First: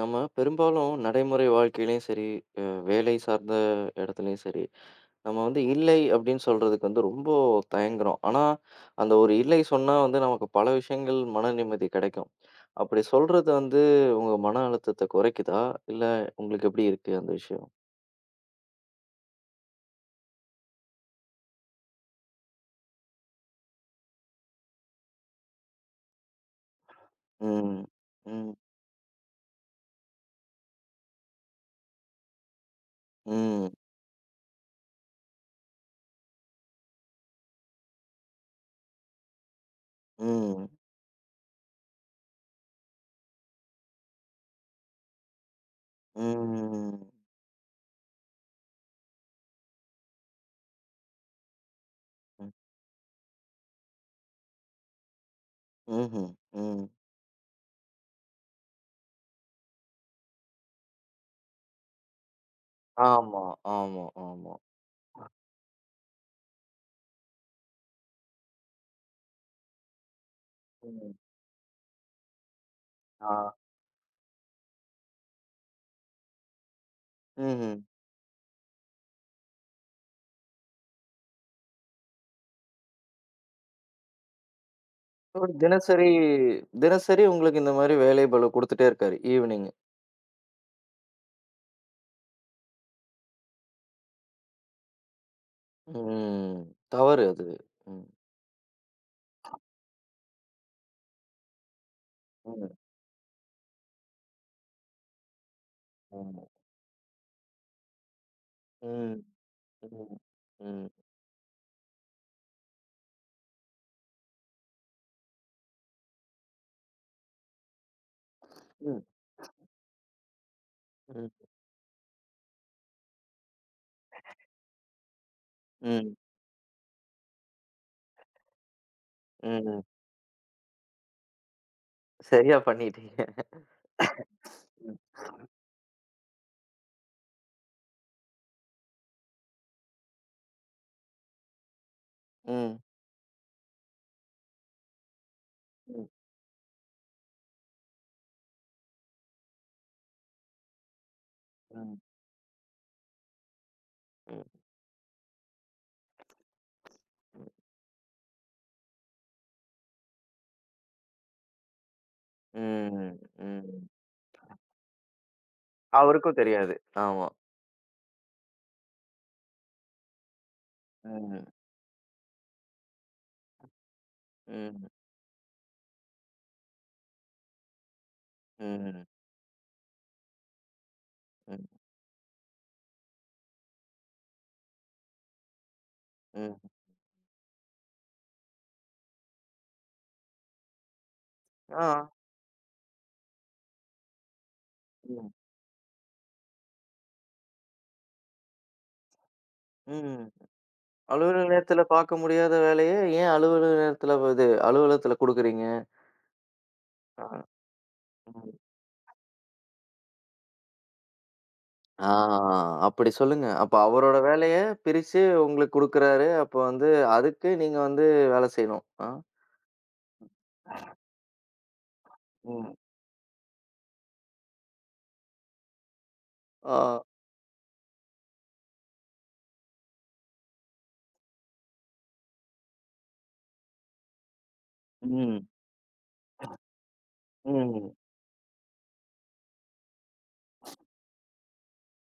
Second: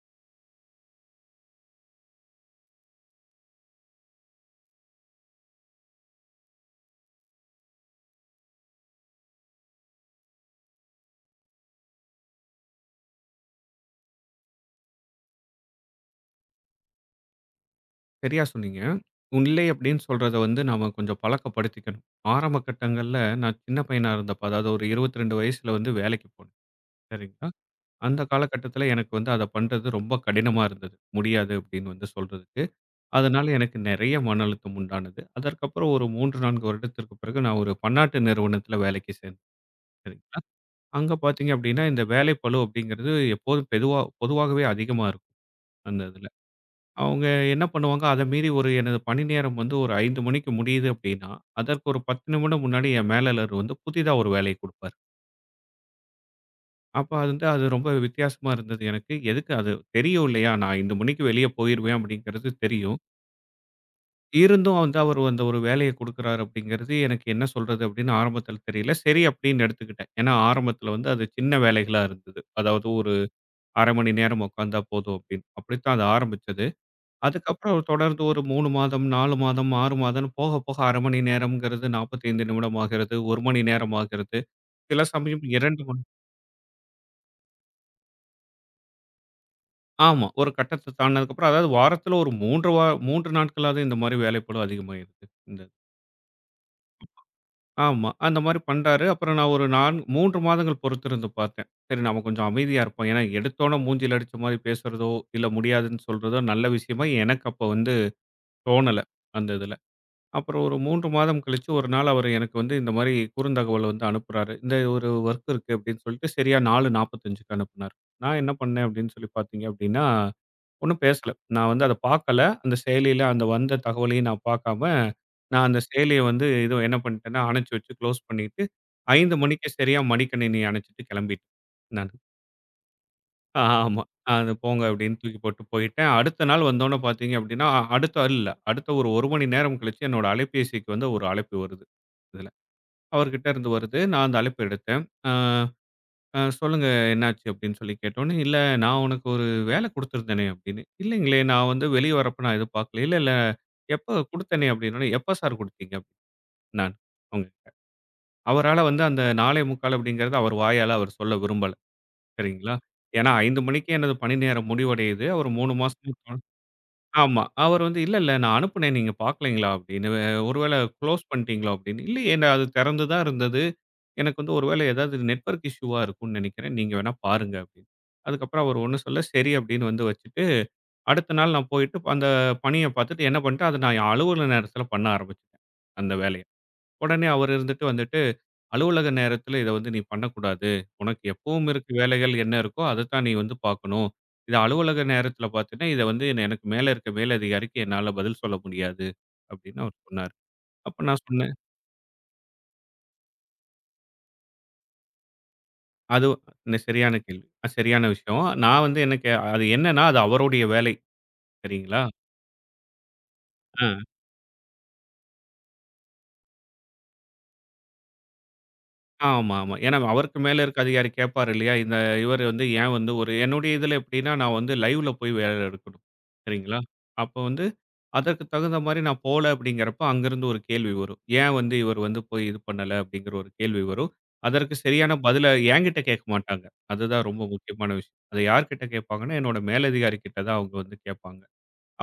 நம்ம பெரும்பாலும் நடைமுறை வாழ்க்கையிலயும் சரி, அ வேலை சார்ந்த இடத்துலயும் சரி, நம்ம வந்து இல்லை அப்படின்னு சொல்றதுக்கு வந்து ரொம்ப தயங்குறோம். ஆனா, அந்த ஒரு இல்லை சொன்னா வந்து நமக்கு பல விஷயங்கள் மன நிம்மதி கிடைக்கும். அப்படி சொல்றது வந்து உங்க மன அழுத்தத்த குறைக்குதா? இல்ல உங்களுக்கு எப்படி இருக்கு அந்த விஷயம்? சரியா சொன்னீங்க. "உன்னிலை" அப்படின்னு சொல்றத வந்து நாம கொஞ்சம் பழக்கப்படுத்திக்கணும். ஆரம்ப கட்டங்கள்ல நான் சின்ன பையனா இருந்தப்ப, அதாவது ஒரு 22 வயசுல வந்து வேலைக்கு போனேன். சரிங்களா? ம். அந்த ம். காலகட்டத்தில எனக்கு வந்து அத பண்றது ரொம்ப கடினமா இருந்தது. முடியாது அப்படின்னு வந்து சொல்றதுக்கு. அதனால ம். எனக்கு நெறைய மன அழுத்தம் உண்டானது. அதற்கப்புறம் ஒரு 3, 4 வருடத்திற்கு பிறகு நான் ஒரு பன்னாட்டு நிறுவனத்தில வேலைக்கு சேர்ந்தேன். சரிங்களா? ம். அங்க பார்த்தீங்க அப்படின்னா, இந்த வேலைப்பளு அப்படிங்கிறது எப்போதும் பொதுவாகவே அதிகமா இருக்கும் அந்த இதுல. ம். அவங்க என்ன பண்ணுவாங்க, அத மீறி ஒரு எனது பணி நேரம் வந்து ஒரு 5 மணிக்கு முடியுது அப்படின்னா, அதற்கு ஒரு 10 ம். நிமிடம் முன்னாடி என் மேலாளர் வந்து புதிதா ஒரு வேலைய குடுப்பாரு. ம்ஹ்ம். ம். அப்ப வந்து அது ரொம்ப வித்தியாசமா இருந்தது எனக்கு. எதுக்கு அது தெரியும் இல்லையா? நான் இந்த மணிக்கு வெளிய போயிருவேன் அப்படிங்கிறது தெரியும். ஆமா, ஆமா, ஆமா. இருந்தும் வந்து அவரு அந்த ஒரு வேலைய குடுக்குறாரு அப்படிங்கிறது எனக்கு என்ன சொல்றது அப்படின்னு ஆரம்பத்துல தெரியல. சரி அப்படின்னு எடுத்துக்கிட்டேன். ஏன்னா ஆரம்பத்துல வந்து ம். அது சின்ன வேலைகளா இருந்தது. அதாவது ஒரு ஆ. 1/2 மணி நேரம் உட்கார்ந்தா போதும் அப்படின்னு. அப்படித்தான் அது ஆரம்பிச்சது. ம்ஹ்ம். அதுக்கப்புறம் தொடர்ந்து ஒரு 3 மாதம், 4 மாதம், 6 மாதம்னு போக போக 1/2 மணி நேரம்ங்கிறது 45 நிமிடம் ஆகிறது. 1 மணி நேரம் ஆகிறது. சில சமயம் அவரு 2 மணி தினசரி தினசரி உங்களுக்கு இந்த மாரி வேலை பளு குடுத்துட்டே இருக்காரு. ஈவினிங். ஆமா. ஒரு கட்டத்த தாண்டுனதுக்கப்புறம் அதாவது வாரத்தில ஒரு 3 நாட்களாவது இந்த மாரி வேலைப்பளு அதிகமாயிருது. இந்த ம். தவறு அது. ம். ஆமா. அந்த மாரி பண்றாரு. அப்புறம் நான் 3 மாதங்கள் பொறுத்திருந்து பார்த்தேன். சரி நம்ம கொஞ்சம் ம். அமைதியா இருப்போம். ஏன்னா எடுத்தோனே மூஞ்சில அடிச்ச மாரி பேசுறதோ, இல்ல முடியாதுன்னு சொல்றதோ, ஆமா. நல்ல விஷயமா எனக்கு அப்ப வந்து தோணல. ம். அந்த இதுல. ம். அப்புறம் ஒரு ம். 3 மாதம் கழிச்சு ஒரு நாள் அவரு எனக்கு வந்து இந்த மாரி குறுந்தகவல் வந்து அனுப்புறாரு. இந்த ஒரு வொர்க் இருக்கு அப்படின்னு சொல்லிட்டு சரியா 4:45க்கு அனுப்புனாரு. நான் என்ன பண்ணேன் ம். அப்படின்னு சொல்லி பார்த்தீங்க அப்படின்னா, ஒண்ணும் பேசல. ம். நான் வந்து அத பார்க்கல. அந்த செயலியில அந்த வந்த தகவலையும் நான் பார்க்காம, நான் அந்த ம். செயலிய வந்து இது என்ன பண்ணிட்டேன்னா, அணைச்சு வச்சு க்ளோஸ் பண்ணிட்டு 5 மணிக்கு ம். சரியா மடிக்கணினி அணைச்சுட்டு கிளம்பிட்டேன் நானு. சரியா பண்ணிட்டீங்க. ஆமா. அது போங்க ம். அப்படின்னு தூக்கி போட்டு போயிட்டேன். அடுத்த நாள் வந்தோனே பார்த்தீங்க அப்படின்னா, அடுத்த ஆள் இல்ல. அடுத்த ஒரு 1 மணி நேரம் கழிச்சு என்னோட அலைபேசிக்கு வந்து ஒரு அழைப்பு வருது. இதுல. ம். அவர்கிட்ட இருந்து வருது. நான் அந்த அழைப்பு எடுத்தேன். "ஆ ம். சொல்லுங்க என்னாச்சு?" அப்படின்னு சொல்லி கேட்டோனே, "இல்ல நான் உனக்கு ஒரு வேலை குடுத்துருந்தேனே" அப்படின்னு. "இல்லைங்களே நான் வந்து ம். வெளிய வரப்ப நான் எதுவும் பார்க்கல." "இல்ல, எப்ப ம். குடுத்தேனே" அப்படின்னோனே, "எப்ப சார் குடுத்தீங்க?" நான் அவங்ககிட்ட. அவரால வந்து அந்த 4:45 அப்படிங்கிறத அவர் வாயால அவர் சொல்ல விரும்பல. சரிங்களா. ம். ஏன்னா 5 ம். மணிக்கு எனது பணி நேரம் முடிவடையுது. ஒரு 3 மாசம் அவருக்கும் தெரியாது. ஆமா. ஆமா. அவர் வந்து "இல்ல, இல்ல நான் அனுப்புனேன். நீங்க பார்க்கலைங்களா?" அப்படின்னு. "ஒருவேள குளோஸ் ம். பண்ணிட்டீங்களா?" அப்படின்னு. "இல்லையே நான் அது திறந்து தான் இருந்தது. எனக்கு வந்து ஒருவேளை ம். ஏதாவது நெட்வொர்க் இஷ்யூவா இருக்கும்னு நெனைக்கிறேன். நீங்க வேணா பாருங்க." அப்படின்னு. அதுக்கப்புறம் அவர் ஒண்ணும் ம். சொல்ல சரி அப்படின்னு வந்து வச்சுட்டு, அடுத்த நாள் ம். நான் போயிட்டு அந்த பணிய பார்த்துட்டு என்ன பண்ணிட்டேன், அத நான் என் அலுவல நேரத்தில பண்ண ஆரம்பிச்சுட்டேன், அந்த வேலைய. ம். உடனே அவர் இருந்துட்டு வந்துட்டு அலுவலக நேரத்துல இத வந்து நீ பண்ணக்கூடாது. உனக்கு எப்பவும் ஆ. இருக்க வேலைகள் என்ன இருக்கோ, அதத்தான் நீ வந்து பார்க்கணும். இது அலுவலக ம். நேரத்துல பார்த்தீன்னா, இத வந்து எனக்கு மேல இருக்க மேலதிகாரிக்கு என்னால பதில் சொல்ல முடியாது அப்படின்னு அவர் ம். சொன்னாரு. அப்ப நான் அலுவலக சொன்னேன், நேரத்துல பார்க்க முடியாத வேலைய ஏன் அலுவலக நேரத்துல இது அலுவலகத்துல குடுக்குறீங்க? அது சரியான ஆ, கேள்வி. சரியான விஷயம். ம். நான் வந்து எனக்கு அது என்னன்னா, அது அவருடைய வேலை. சரிங்களா? ஆ அப்படி சொல்லுங்க. அப்ப அ. அவரோட வேலைய பிரிச்சு உங்களுக்கு குடுக்குறாரு. அப்ப வந்து அதுக்கு நீங்க வந்து வேலை செய்யணும். ஆ. ஆமா, ஆமா. ஏன்னா அவருக்கு மேல இருக்க அதிகாரி கேட்பாரு இல்லையா? இந்த இவரு வந்து ம். ஏன் வந்து ஒரு என்னுடைய இதுல எப்படின்னா, நான் வந்து லைவ்ல போய் வேலை எடுக்கணும். ஆ. சரிங்களா? அப்ப வந்து அதற்கு தகுந்த மாரி நான் போல அப்படிங்கிறப்ப அங்கிருந்து ஒரு கேள்வி வரும். ஏன் வந்து இவர் வந்து போய் இது பண்ணல அப்படிங்கிற ஒரு கேள்வி வரும். அதற்கு சரியான ம். பதில என்கிட்ட கேட்க மாட்டாங்க. அதுதான் ரொம்ப முக்கியமான ம். விஷயம். அத யார்கிட்ட கேட்பாங்கன்னா, என்னோட மேலதிகாரி கிட்ட தான் அவங்க வந்து கேட்பாங்க.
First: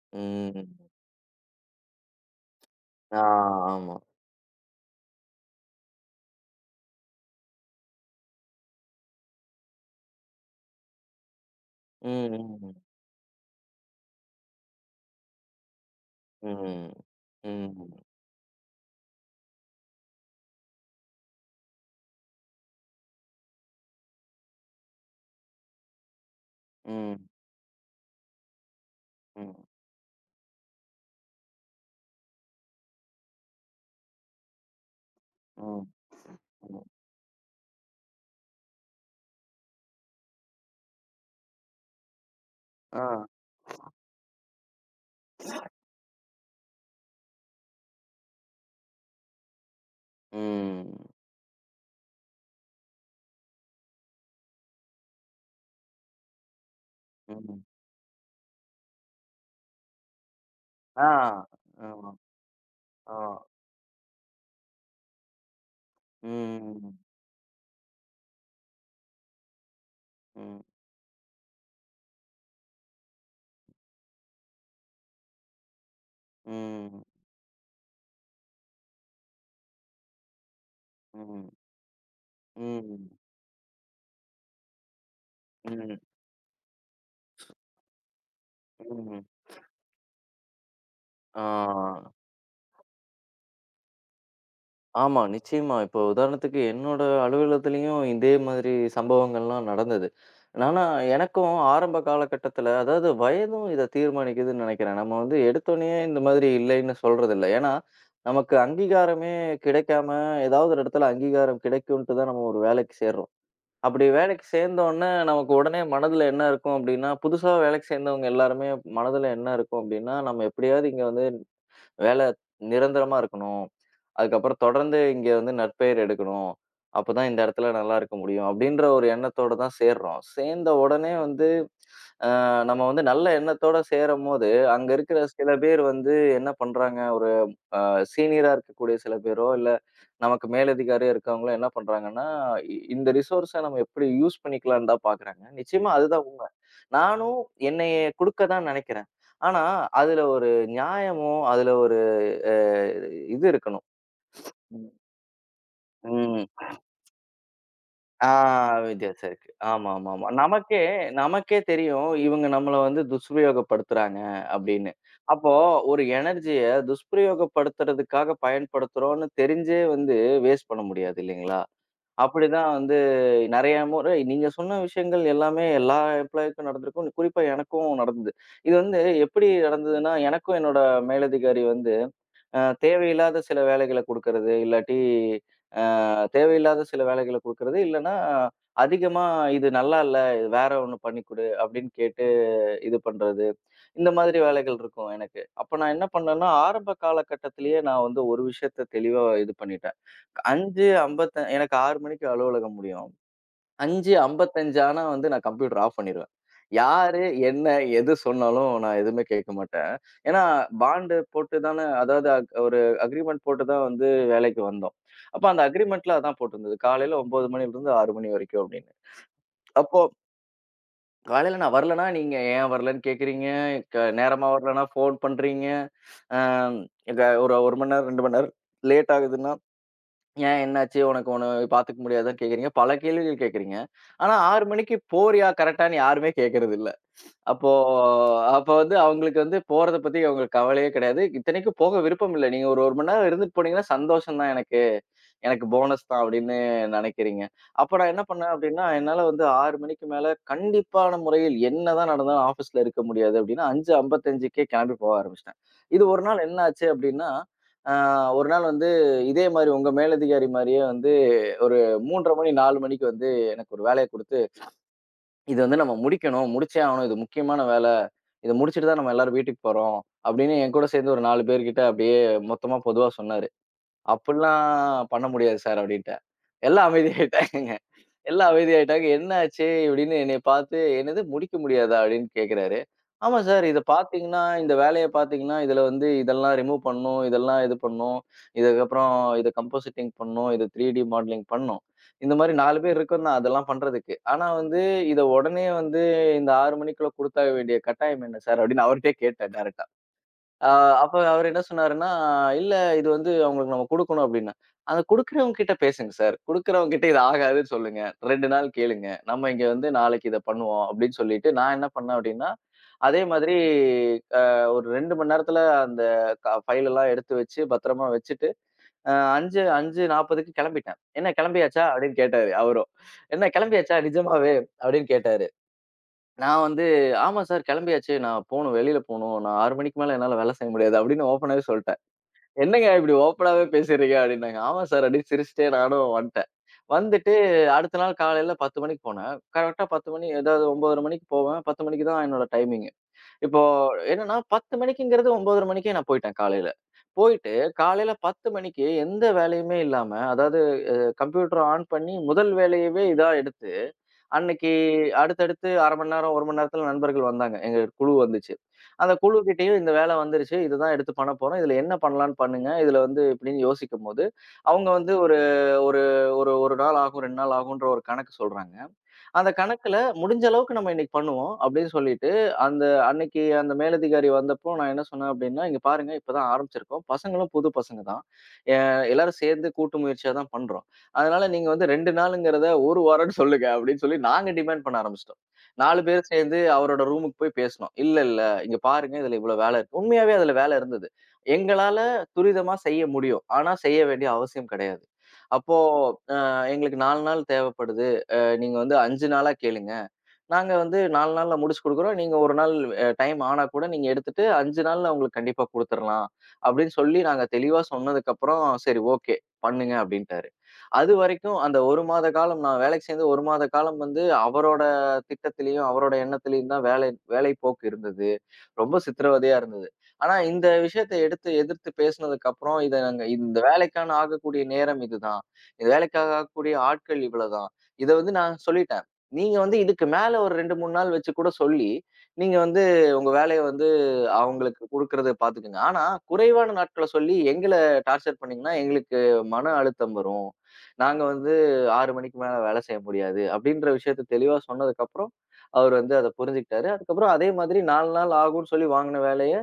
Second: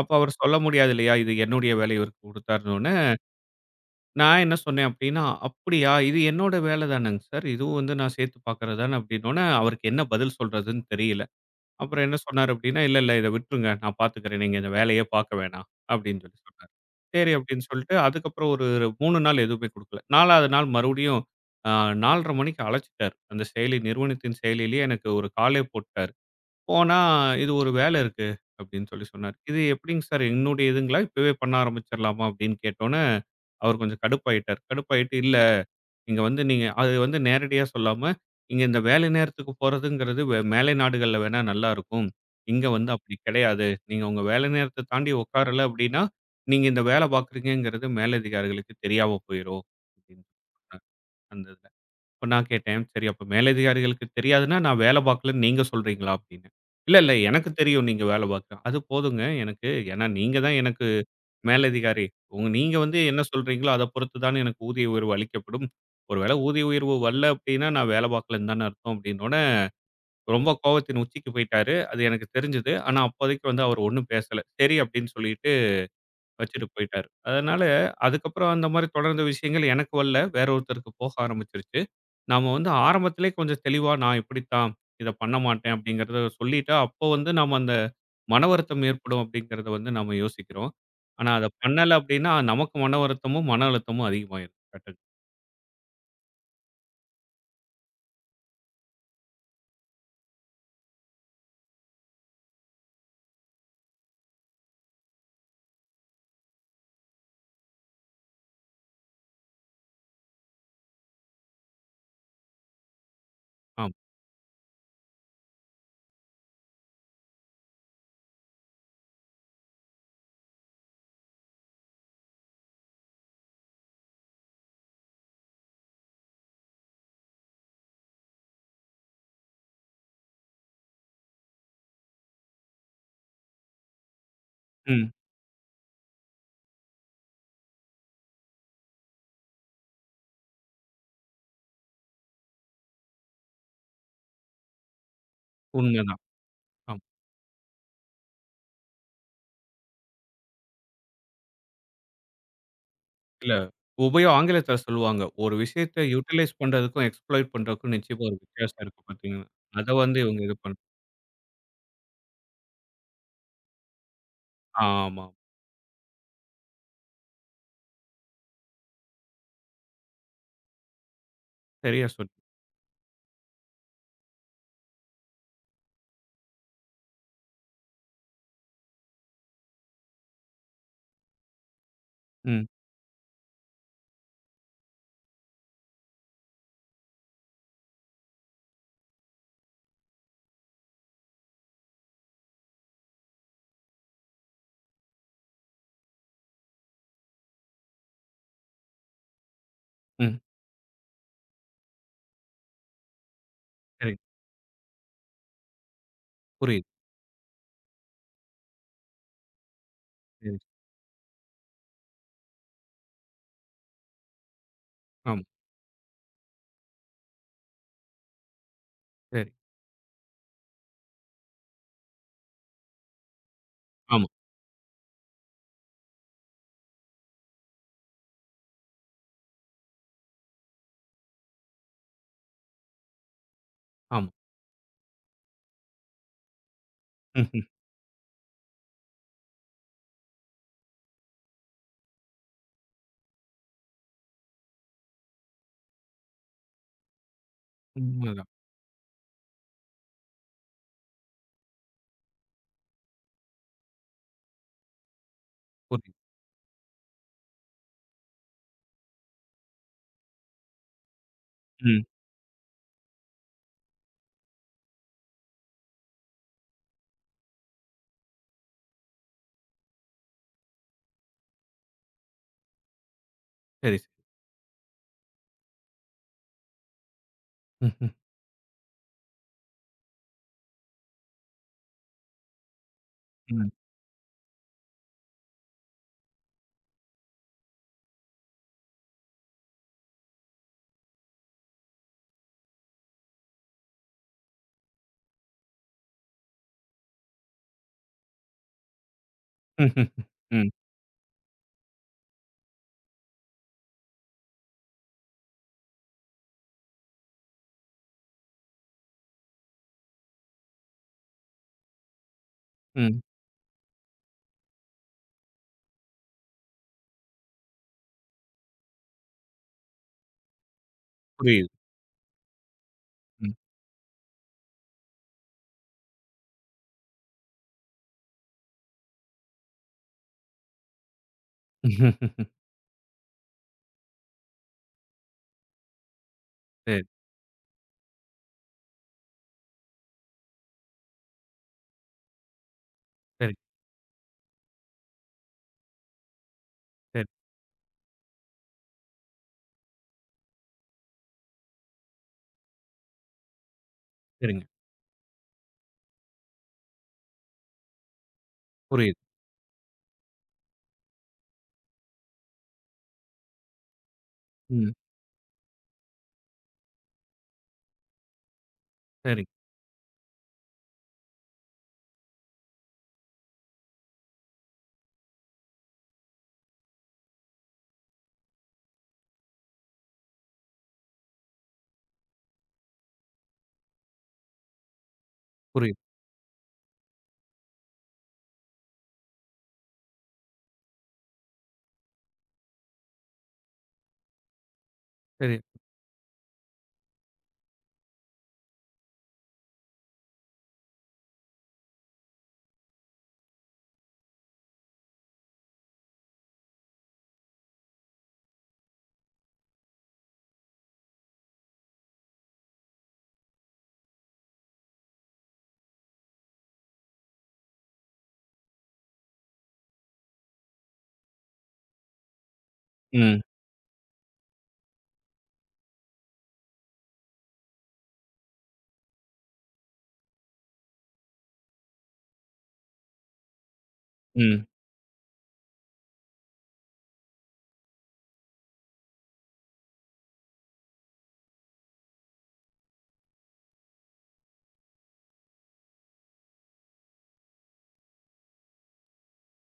அப்ப அவர் சொல்ல ம். முடியாது இல்லையா? இது என்னுடைய வேலை இவருக்கு குடுத்தாருன்னு ஆ ஆமா. நான் என்ன சொன்னேன் அப்டின்னா, "அப்படியா! இது என்னோட வேல தானங்க சார். இதுவும் வந்து நான் சேர்த்து பார்க்குறது தானே" அப்டின்னோனே, அவருக்கு என்ன பதில் சொல்றதுன்னு தெரியல. அப்புறம் என்ன சொன்னாரு ம். அப்டின்னா, "இல்ல, இத விட்ருங்க. நான் பார்த்துக்கிறேன். நீங்க இந்த வேலையே பார்க்க வேணாம்" அப்டின்னு சொல்லி சொன்னாரு. ம். சரி அப்டின்னு ம். சொல்லிட்டு, அதுக்கப்புறம் ஒரு 3 நாள் எதுவுமே குடுக்கல. 4வது நாள் மறுபடியும் அ 4:30 மணிக்கு அழைச்சுட்டாரு. அந்த செயலி நிறுவனத்தின் செயலியிலேயே எனக்கு ஒரு காலே போட்டாரு. போனா, ம். "இது ஒரு வேலை இருக்கு." அப்படின்னு சொல்லி சொன்னாரு. ம். "இது ம். எப்படிங்க சார் என்னுடைய இதுங்களா? இப்பவே பண்ண ஆரம்பிச்சிரலாமா?" அப்படின்னு கேட்டோனே, அவர் கொஞ்சம் கடுப்பாயிட்டாரு. கடுப்பாயிட்டு, "இல்ல, ம். இங்க வந்து நீங்க ம். அது வந்து நேரடியா சொல்லாம, இங்க இந்த வேலை நேரத்துக்கு போறதுங்கிறது மேலை நாடுகள்ல வேணா நல்லா இருக்கும். இங்க வந்து ஆ. அப்படி கிடையாது. நீங்க உங்க வேலை நேரத்த தாண்டி உட்காரல அப்படின்னா, நீங்க இந்த வேலை பார்க்குறீங்கங்கிறது மேலதிகாரிகளுக்கு தெரியாம போயிரும்." அப்படின்னு சொன்னாரு. ம். அந்த அப்ப நான் கேட்டேன், "சரி அப்ப மேலதிகாரிகளுக்கு தெரியாதுன்னா, நான் வேலை பார்க்கலன்னு நீங்க சொல்றீங்களா?" அப்படின்னு. "இல்ல, எனக்கு ம். தெரியும் நீங்க வேலை பார்க்க" அது போதுங்க எனக்கு. ஏன்னா நீங்க தான் எனக்கு ஆ. மேலதிகாரி. ஆமா. உங்க நீங்க வந்து ஆ. என்ன சொல்றீங்களோ, அத பொறுத்து தானே எனக்கு ஊதிய உயர்வு அளிக்கப்படும். ஒருவேளை ஊதிய உயர்வு ம். வரல அப்படின்னா, நான் வேலை பார்க்கலன்னு தானே அர்த்தம் அப்படின்னோனே, ரொம்ப ம். கோவத்தின் உச்சிக்கு போயிட்டாரு. அது எனக்கு தெரிஞ்சது. ஆனா அப்போதைக்கு வந்து அவர் ஒண்ணும் பேசல. சரி அப்படின்னு சொல்லிட்டு வச்சுட்டு ம். போயிட்டாரு. அதனால அதுக்கப்புறம் அந்த மாரி தொடர்ந்த விஷயங்கள் எனக்கு வரல. வேற ஒருத்தருக்கு போக ம். ஆரம்பிச்சுருச்சு. நாம வந்து ம். ஆரம்பத்திலே கொஞ்சம் தெளிவா நான் இப்படித்தான், இத பண்ண மாட்டேன் ம். அப்படிங்கிறத சொல்லிட்டா, அப்போ வந்து நாம அந்த மன வருத்தம் ஏற்படும் ம். அப்படிங்கிறத வந்து நாம யோசிக்கிறோம். ஆனா ஆ. அத பண்ணல அப்படின்னா, நமக்கு மன வருத்தமும், மன அழுத்தமும் அதிகமாயிரும். கரெக்ட். ஆமா, நிச்சயமா. இப்போ உதாரணத்துக்கு என்னோட அலுவலகத்திலயும் இதே மாதிரி சம்பவங்கள்லாம் நடந்தது. ஆனா, எனக்கும் ஆரம்ப காலகட்டத்தில அதாவது வயதும் இத தீர்மானிக்குதுன்னு நினைக்கிறேன். நம்ம வந்து எடுத்தோனயே இந்த மாதிரி இல்லைன்னு சொல்றதில்ல. ஏன்னா, நமக்கு அங்கீகாரமே கிடைக்காம ஏதாவது ஒரு இடத்துல அங்கீகாரம் கிடைக்குன்ட்டு தான் நம்ம ஒரு வேலைக்கு சேர்றோம். ஆமா. அப்படி வேலைக்கு சேர்ந்தோனே நமக்கு உடனே மனதில என்ன இருக்கும் அப்படின்னா, புதுசா வேலைக்கு சேர்ந்தவங்க எல்லாருமே மனதில என்ன இருக்கும் அப்படின்னா, நம்ம எப்படியாவது இங்க வந்து வேலை நிரந்தரமா இருக்கணும். அதுக்கப்புறம் தொடர்ந்து இங்க வந்து நற்பெயர் எடுக்கணும். அப்பதான் இந்த இடத்துல நல்லா இருக்க முடியும். அப்படின்ற ஒரு எண்ணத்தோட தான் சேர்றோம். சேர்ந்த உடனே வந்து அ நம்ம வந்து நல்ல எண்ணத்தோட சேரும்போது, அங்க ம். இருக்கிற சில பேர் வந்து என்ன பண்றாங்க, ஒரு அ சீனியரா இருக்கக்கூடிய சில பேரோ, இல்ல நமக்கு மேலதிகாரியா இருக்கவங்களோ என்ன பண்றாங்கன்னா, இந்த ரிசோர்ஸ நம்ம எப்படி யூஸ் பண்ணிக்கலாம்ன்னு தான் பார்க்குறாங்க. நிச்சயமா உண்மைதான். அதுதான் உண்மை. ஆமா. நானும் என்னைய குடுக்க தான் நினைக்கிறேன். ஆனா, அதுல ஒரு நியாயமோ, அதுல ஒரு அ இது இல்ல இருக்கணும். உபயோ ஆங்கிலத்தில ம். சொல்லுவாங்க. ஒரு விஷயத்த ம். யூட்டிலைஸ் பண்றதுக்கும், எக்ஸ்ப்ளாய்ட் பண்றதுக்கும் நிச்சயமா ஆ ஒரு வித்தியாசம் இருக்கு வித்தியாசம் பார்த்தீங்கன்னா, இருக்கு. அத ஆமா, ஆமா, வந்து ஆமா. இவங்க இது பண் நமக்கே நமக்கே தெரியும் இவங்க நம்மள வந்து துஷ்பிரயோகப்படுத்துறாங்க அப்படின்னு. ஆமா. அப்போ ஒரு எனர்ஜிய துஷ்பிரயோகப்படுத்துறதுக்காக பயன்படுத்துறோம்னு தெரிஞ்சே வந்து வேஸ்ட் பண்ண முடியாது இல்லைங்களா? சரியா சொன்னீங்க. அப்படிதான் வந்து நெறைய முறை நீங்க சொன்ன விஷயங்கள் எல்லாமே எல்லா எம்ப்ளாயிக்கும் நடந்திருக்கும். குறிப்பா எனக்கும் நடந்தது. இது வந்து எப்படி நடந்ததுன்னா, எனக்கும் என்னோட மேலதிகாரி வந்து ம், தேவையில்லாத சில வேலைகள குடுக்கறது, இல்லாட்டி தேவையில்லாத சில வேலைகள குடுக்குறது. இல்லன்னா, அதிகமா இது நல்லா இல்ல. இது வேற ஒண்ணு பண்ணி குடு அப்படின்னு கேட்டு இது பண்றது. இந்த மாதிரி வேலைகள் இருக்கும் எனக்கு. அப்ப நான் என்ன பண்ணேன்னா, ஆரம்ப காலகட்டத்திலேயே நான் வந்து ஒரு விஷயத்த தெளிவா இது பண்ணிட்டேன். ம். 5:50 எனக்கு 6 மணிக்கு அலுவலகம் முடியும். சரி. 5:55 ஆனா வந்து நான் கம்ப்யூட்டர் ஆஃப் பண்ணிருவேன். புரியுது. யாரு, என்ன, எது சொன்னாலும் நான் எதுவுமே கேட்க மாட்டேன். ஏன்னா சரி. பாண்ட் போட்டு தானே அதாவது ஒரு அக்ரீமெண்ட் போட்டு தான் வந்து வேலைக்கு வந்தோம். ஆமா. அப்ப அந்த அக்ரீமெண்ட்ல அதான் போட்டிருந்தது. காலையில 9 மணியிலிருந்து 6 மணி வரைக்கும் அப்படின்னு. சரி. அப்போ காலையில நான் வரலன்னா, நீங்க ஏன் வரலன்னு கேட்கிறீங்க, ஆமா, நேரமா வரலன்னா ஃபோன் பண்றீங்க. அ க ஒரு 1 மணி நேரம், 2 மணி நேரம் லேட் ஆகுதுன்னா ஏன் என்னாச்சு? உனக்கு ஒண்ணு பாத்துக்க முடியாதான்னு கேட்கிறீங்க. பல கேள்விகள் கேட்கிறீங்க. ஆமா. ஆனா 6 மணிக்கு போறியா? கரெக்டான்னு யாருமே கேட்கறதில்ல. ம்ஹ்ம். அப்போ அப்போ வந்து அவங்களுக்கு வந்து போறத பத்தி அவங்களுக்கு கவலையே கிடையாது. இத்தனைக்கும் போக விருப்பம் இல்ல. நீங்க ஒரு 1 மணி நேரம் இருந்துட்டு போனீங்கன்னா சந்தோஷம் தான் எனக்கு. எனக்கு போனஸ் தான் அப்படின்னு நினைக்கிறீங்க. அப்ப நான் என்ன உண்மதான். பண்ணேன் அப்படின்னா, என்னால வந்து 6 மணிக்கு மேல கண்டிப்பான முறையில் என்னதான் நடந்தாலும் ஆஃபீஸ்ல இருக்க முடியாது அப்படின்னு 5:55க்கே கிளம்பி போக ஆரம்பிச்சுட்டேன். இது புரியுது. ஒரு நாள் என்ன ஆச்சு அப்படின்னா, அ ஒரு நாள் வந்து இதே மாரி உங்க மேலதிகாரி மாரியே வந்து ஒரு ம். 3:30 மணி 4 மணிக்கு வந்து எனக்கு ஒரு வேலைய குடுத்து, "இது வந்து நம்ம முடிக்கணும். முடிச்சே ஆகணும். இது முக்கியமான வேல. இத முடிச்சுட்டு தான் நம்ம எல்லாரும் வீட்டுக்கு போறோம்." அப்படின்னு என் கூட சேர்ந்து ஒரு 4 பேர்கிட்ட அப்படியே மொத்தமா பொதுவா சொன்னாரு. சரி, சரி. "அப்படிலாம் பண்ண முடியாது சார்" அப்படின்ட்டேன். எல்லாம் அமைதியாயிட்டாங்கங்க. ம்ஹ்ம். எல்லாம் அமைதியாயிட்டாங்க. "என்ன ஆச்சு?" இப்படின்னு என்னைய பார்த்து, "என்னது முடிக்க முடியாதா?" அப்படின்னு கேட்கிறாரு. "ஆமா சார். ம். இத பார்த்தீங்கன்னா, இந்த வேலைய பார்த்தீங்கன்னா, இதுல வந்து இதெல்லாம் ரிமூவ் பண்ணணும். இதெல்லாம் இது பண்ணணும். இதுக்கப்புறம் இத கம்போசிட்டிங் பண்ணணும். இது 3டி மாடலிங் பண்ணணும். இந்த மாரி 4 பேர் இருக்கோம் தான் அதெல்லாம் பண்றதுக்கு. ஆனா வந்து இத உடனே வந்து இந்த 6 மணிக்குள்ள குடுத்தாக வேண்டிய கட்டாயம் என்ன சார்?" அப்படின்னு அவர்ட்டயே கேட்டேன் டைரக்ட்டா. ம்ஹ்ம். ம், ஆ அப்ப அவரு என்ன சொன்னாருன்னா, "இல்ல இது வந்து அவங்களுக்கு நம்ம குடுக்கணும்" அப்டின்னா. அந்த குடுக்குறவங்க கிட்ட பேசுங்க சார். குடுக்குறவங்க கிட்ட இது ஆகாதுன்னு சொல்லுங்க. 2 நாள் கேளுங்க. நம்ம இங்க வந்து நாளைக்கு இத பண்ணுவோம் அப்டின்னு சொல்லிட்டு, நான் என்ன பண்ணேன் அப்டின்னா, ம். அதே மாதிரி அ ஒரு 2 மணி நேரத்துல அந்த ஃபைல் எல்லாம் எடுத்து வச்சு, பத்திரமா வச்சுட்டு, அ 5 5:40க்கு கெளம்பிட்டேன். "என்ன புரியுது. கெளம்பியாச்சா?" அப்டின்னு கேட்டாரு அவரும். "என்ன ம். கெளம்பியாச்சா நிஜமாவே?" அப்டின்னு கேட்டாரு. நான் வந்து, "ஆமா சார் கிளம்பியாச்சு. நான் போணும், வெளியில போணும். நான் 6 மணிக்கு மேல என்னால வேலை செய்ய முடியாது." அப்படின்னு ஓப்பனாவே சொல்ட்டேன். "என்னங்க இப்படி ஓப்பனாவே பேசுறீங்க?" அப்படின்னாங்க. "ஆமா சார்" அப்படின்னு சிரிச்சுட்டே நானும் வந்துட்டேன். சரி, வந்துட்டு அடுத்த நாள் காலையில 10 மணிக்கு போனேன். கரெக்ட்டா 10 மணி ஏதாவது 9:30 மணிக்கு போவேன். 10 மணிக்கு தான் என்னோட டைமிங். சரி, இப்போ என்னன்னா 10 மணிக்குங்கிறது 9:30 மணிக்கே நான் போயிட்டேன் காலையில. சரி, போயிட்டு காலையில 10 மணிக்கு எந்த வேலையுமே இல்லாம, அதாவது கம்ப்யூட்டர் ஆன் பண்ணி முதல் வேலையவே இதா எடுத்து சரிங்க. அன்னைக்கு அடுத்தடுத்து 1/2 மணி நேரம், 1 மணி நேரத்துல நண்பர்கள் வந்தாங்க. எங்க குழு வந்துச்சு. அந்த புரியுது. குழுகிட்டயும் இந்த வேலை வந்துருச்சு. இதுதான் எடுத்து பண்ண போறோம். இதுல என்ன பண்ணலான்னு பண்ணுங்க. இதுல வந்து இப்படின்னு யோசிக்கும்போது, அவங்க ம். வந்து ஒரு ஒரு ஒரு 1 நாள் ஆகும், 2 நாள் ஆகுன்ற ஒரு கணக்கு சொல்றாங்க. அந்த சரிங்க. கணக்குல முடிஞ்ச அளவுக்கு நம்ம இன்னைக்கு பண்ணுவோம் அப்படின்னு சொல்லிட்டு, அந்த அன்னைக்கு அந்த மேலதிகாரி வந்தப்போ நான் என்ன சொன்னேன் அப்படின்னா, "இங்க பாருங்க இப்பதான் ஆரம்பிச்சிருக்கோம். பசங்களும் புது பசங்க தான். அ எல்லாரும் சேர்ந்து கூட்டு முயற்சியா தான் பண்றோம். அதனால நீங்க வந்து 2 நாளுங்கிறத 1 வாரம்ன்னு சொல்லுங்க" அப்படின்னு சொல்லி நாங்க டிமாண்ட் பண்ண ஆரம்பிச்சுட்டோம். புரியுது. 4 பேர் சேர்ந்து அவரோட ரூமுக்கு போய் பேசினோம். "இல்ல, இல்ல இங்க பாருங்க இதுல இவ்வளவு வேலை இருக்கு." உண்மையாவே அதுல வேலை இருந்தது. எங்களால துரிதமா செய்ய முடியும். ஆனா செய்ய வேண்டிய அவசியம் கிடையாது. சரி. அப்போ அ எங்களுக்கு 4 நாள் தேவைப்படுது. நீங்க வந்து 5 நாளா கேளுங்க. நாங்க வந்து 4 நாள்ல முடிச்சு குடுக்குறோம். நீங்க 1 நாள் டைம் ஆனா கூட நீங்க எடுத்துட்டு 5 நாள்ல உங்களுக்கு கண்டிப்பா குடுத்துறலாம்." அப்படின்னு சொல்லி நாங்க தெளிவா சொன்னதுக்கப்புறம், "சரி ஓகே, பண்ணுங்க." அப்படின்ட்டாரு. அதுவரைக்கும் அந்த 1 மாத காலம் நான் வேலைக்கு சேர்ந்து 1 மாத காலம் வந்து அவரோட திட்டத்திலயும், அவரோட எண்ணத்திலயும் தான் வேலை வேலை போக்கு இருந்தது. ரொம்ப சித்திரவதையா இருந்தது. ஆனா இந்த விஷயத்த எடுத்து எதிர்த்து பேசுனதுக்கு அப்புறம், இத நாங்க ம், இந்த வேலைக்கான ஆகக்கூடிய நேரம் இதுதான். இந்த வேலைக்காக ஆகக்கூடிய ஆட்கள் இவ்வளதான். இத வந்து நான் சொல்லிட்டேன். நீங்க வந்து இதுக்கு மேல ஒரு 2, 3 நாள் வச்சு கூட சொல்லி, நீங்க வந்து உங்க வேலைய வந்து ம், அவங்களுக்கு குடுக்குறத பாத்துக்கங்க. ஆனா குறைவான நாட்கள சொல்லி எங்கள டார்ச்சர் பண்ணீங்கன்னா, எங்களுக்கு மன அழுத்தம் வரும். நாங்க வந்து 6 மணிக்கு மேல வேலை செய்ய முடியாது. அப்படின்ற விஷயத்த தெளிவா சொன்னதுக்கப்புறம் அவரு வந்து அத புரிஞ்சுக்கிட்டாரு. அதுக்கப்புறம் அதே மாதிரி 4 நாள் ஆகும்ன்னு சொல்லி வாங்குன வேலைய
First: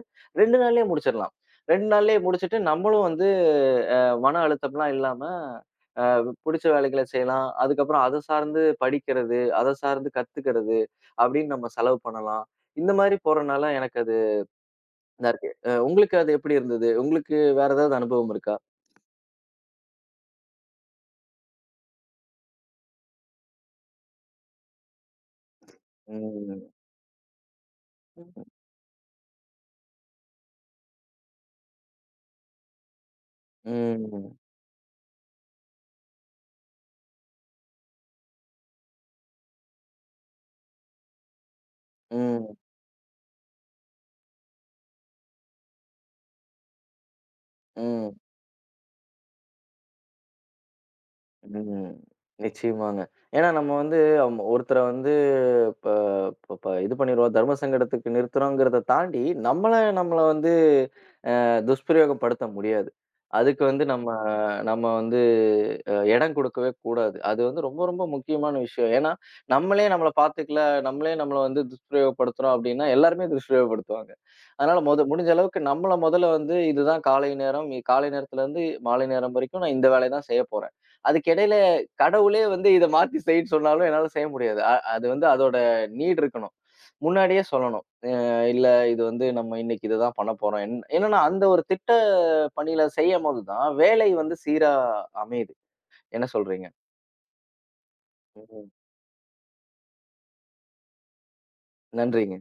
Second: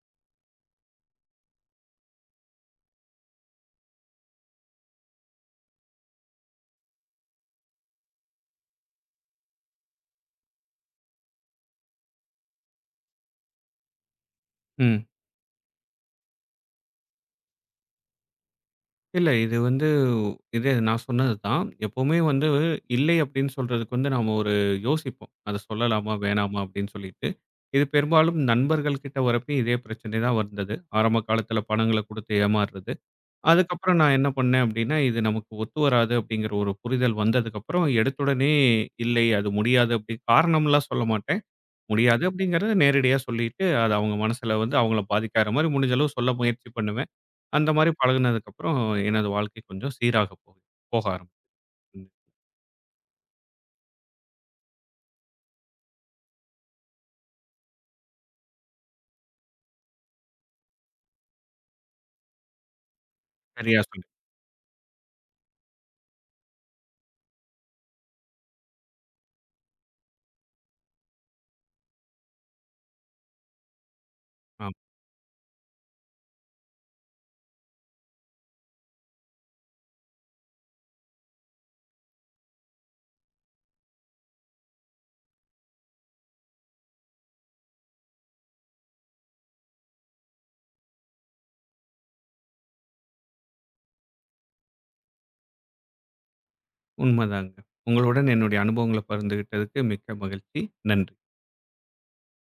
2 நாள்லயே முடிச்சிடலாம். 2 நாள்லயே முடிச்சுட்டு நம்மளும் வந்து அ மன அழுத்தம்லாம் இல்லாம புடிச்ச வேலைகள செய்யலாம். அதுக்கப்புறம் அத சார்ந்து படிக்கிறது, அத சார்ந்து கத்துக்கிறது அப்படின்னு நம்ம செலவு பண்ணலாம். இந்த மாதிரி போறனால எனக்கு அது ம். இதா இருக்கு. உங்களுக்கு அது எப்படி இருந்தது? உங்களுக்கு வேற ஏதாவது அனுபவம் இருக்கா? இல்ல. இது வந்து இது நான் சொன்னது தான். எப்பவுமே வந்து இல்லை அப்படின்னு சொல்றதுக்கு வந்து நாம ஒரு யோசிப்போம். அத சொல்லலாமா? வேணாமா? ம். அப்படின்னு சொல்லிட்டு. இது பெரும்பாலும் ம். நண்பர்கள் கிட்ட வரப்பயும் இதே பிரச்சனை தான் வந்தது. ஆரம்ப காலத்தில பணங்கள குடுத்து ஏமாறுறது. அதுக்கப்புறம் நான் என்ன ம். பண்ணேன் அப்படின்னா, இது நமக்கு ஒத்து வராது அப்படிங்கிற ஒரு புரிதல் வந்ததுக்கப்புறம் எடுத்துடனே இல்லை அது முடியாது அப்படி காரணம்லாம் சொல்ல மாட்டேன். முடியாது ம். அப்படிங்கிறத நேரடியா சொல்லிட்டு, அது அவங்க மனசுல வந்து அவங்கள பாதிக்காத மாரி முடிஞ்ச அளவு சொல்ல முயற்சி பண்ணுவேன். அந்த மாரி ம். பழகுனதுக்கப்புறம் எனது வாழ்க்கை கொஞ்சம் சீராக போகும். போக ஆரம்பிக்கும். ம். நிச்சயமாங்க. ஏன்னா நம்ம வந்து ஒருத்தர வந்து இப்ப இப்ப இப்ப இது பண்ணிருவோம். தர்ம சங்கடத்துக்கு நிறுத்துறோங்கிறத தாண்டி, நம்மளே நம்மள வந்து துஷ்பிரயோகப்படுத்த முடியாது. அதுக்கு சரியா வந்து சொன்னீங்க. நம்ம நம்ம வந்து இடம் கொடுக்கவே கூடாது. அது வந்து ரொம்ப ரொம்ப முக்கியமான விஷயம். ஏன்னா, நம்மளே நம்மள பார்த்துக்கல, நம்மளே நம்மள வந்து துஷ்பிரயோகப்படுத்துறோம் அப்டின்னா, எல்லாருமே துஷ்பிரயோகப்படுத்துவாங்க. ஆமா, அதனால முடிஞ்ச அளவுக்கு நம்மள மொதல்ல வந்து இதுதான் காலை நேரம். காலை நேரத்துலருந்து மாலை நேரம் வரைக்கும் நான் இந்த வேலைய தான் செய்ய போறேன். அதுக்கு இடையில கடவுளே வந்து இத மாத்தி செய்ன்னு சொன்னாலும் என்னால செய்ய முடியாது. அது வந்து அதோட நீட் இருக்கணும். முன்னாடியே சொல்லணும். அ இல்ல இது வந்து நம்ம இன்னைக்கு இதுதான் பண்ண போறோம். என்னன்னா அந்த ஒரு திட்ட பணியில செய்யும்போது தான் வேலை வந்து சீரா அமையுது. என்ன சொல்றீங்க? உண்மதாங்க. உங்களுடன் என்னுடைய ம். அனுபவங்கள பகிர்ந்துகிட்டதுக்கு மிக்க மகிழ்ச்சி. நன்றி. நன்றிங்க.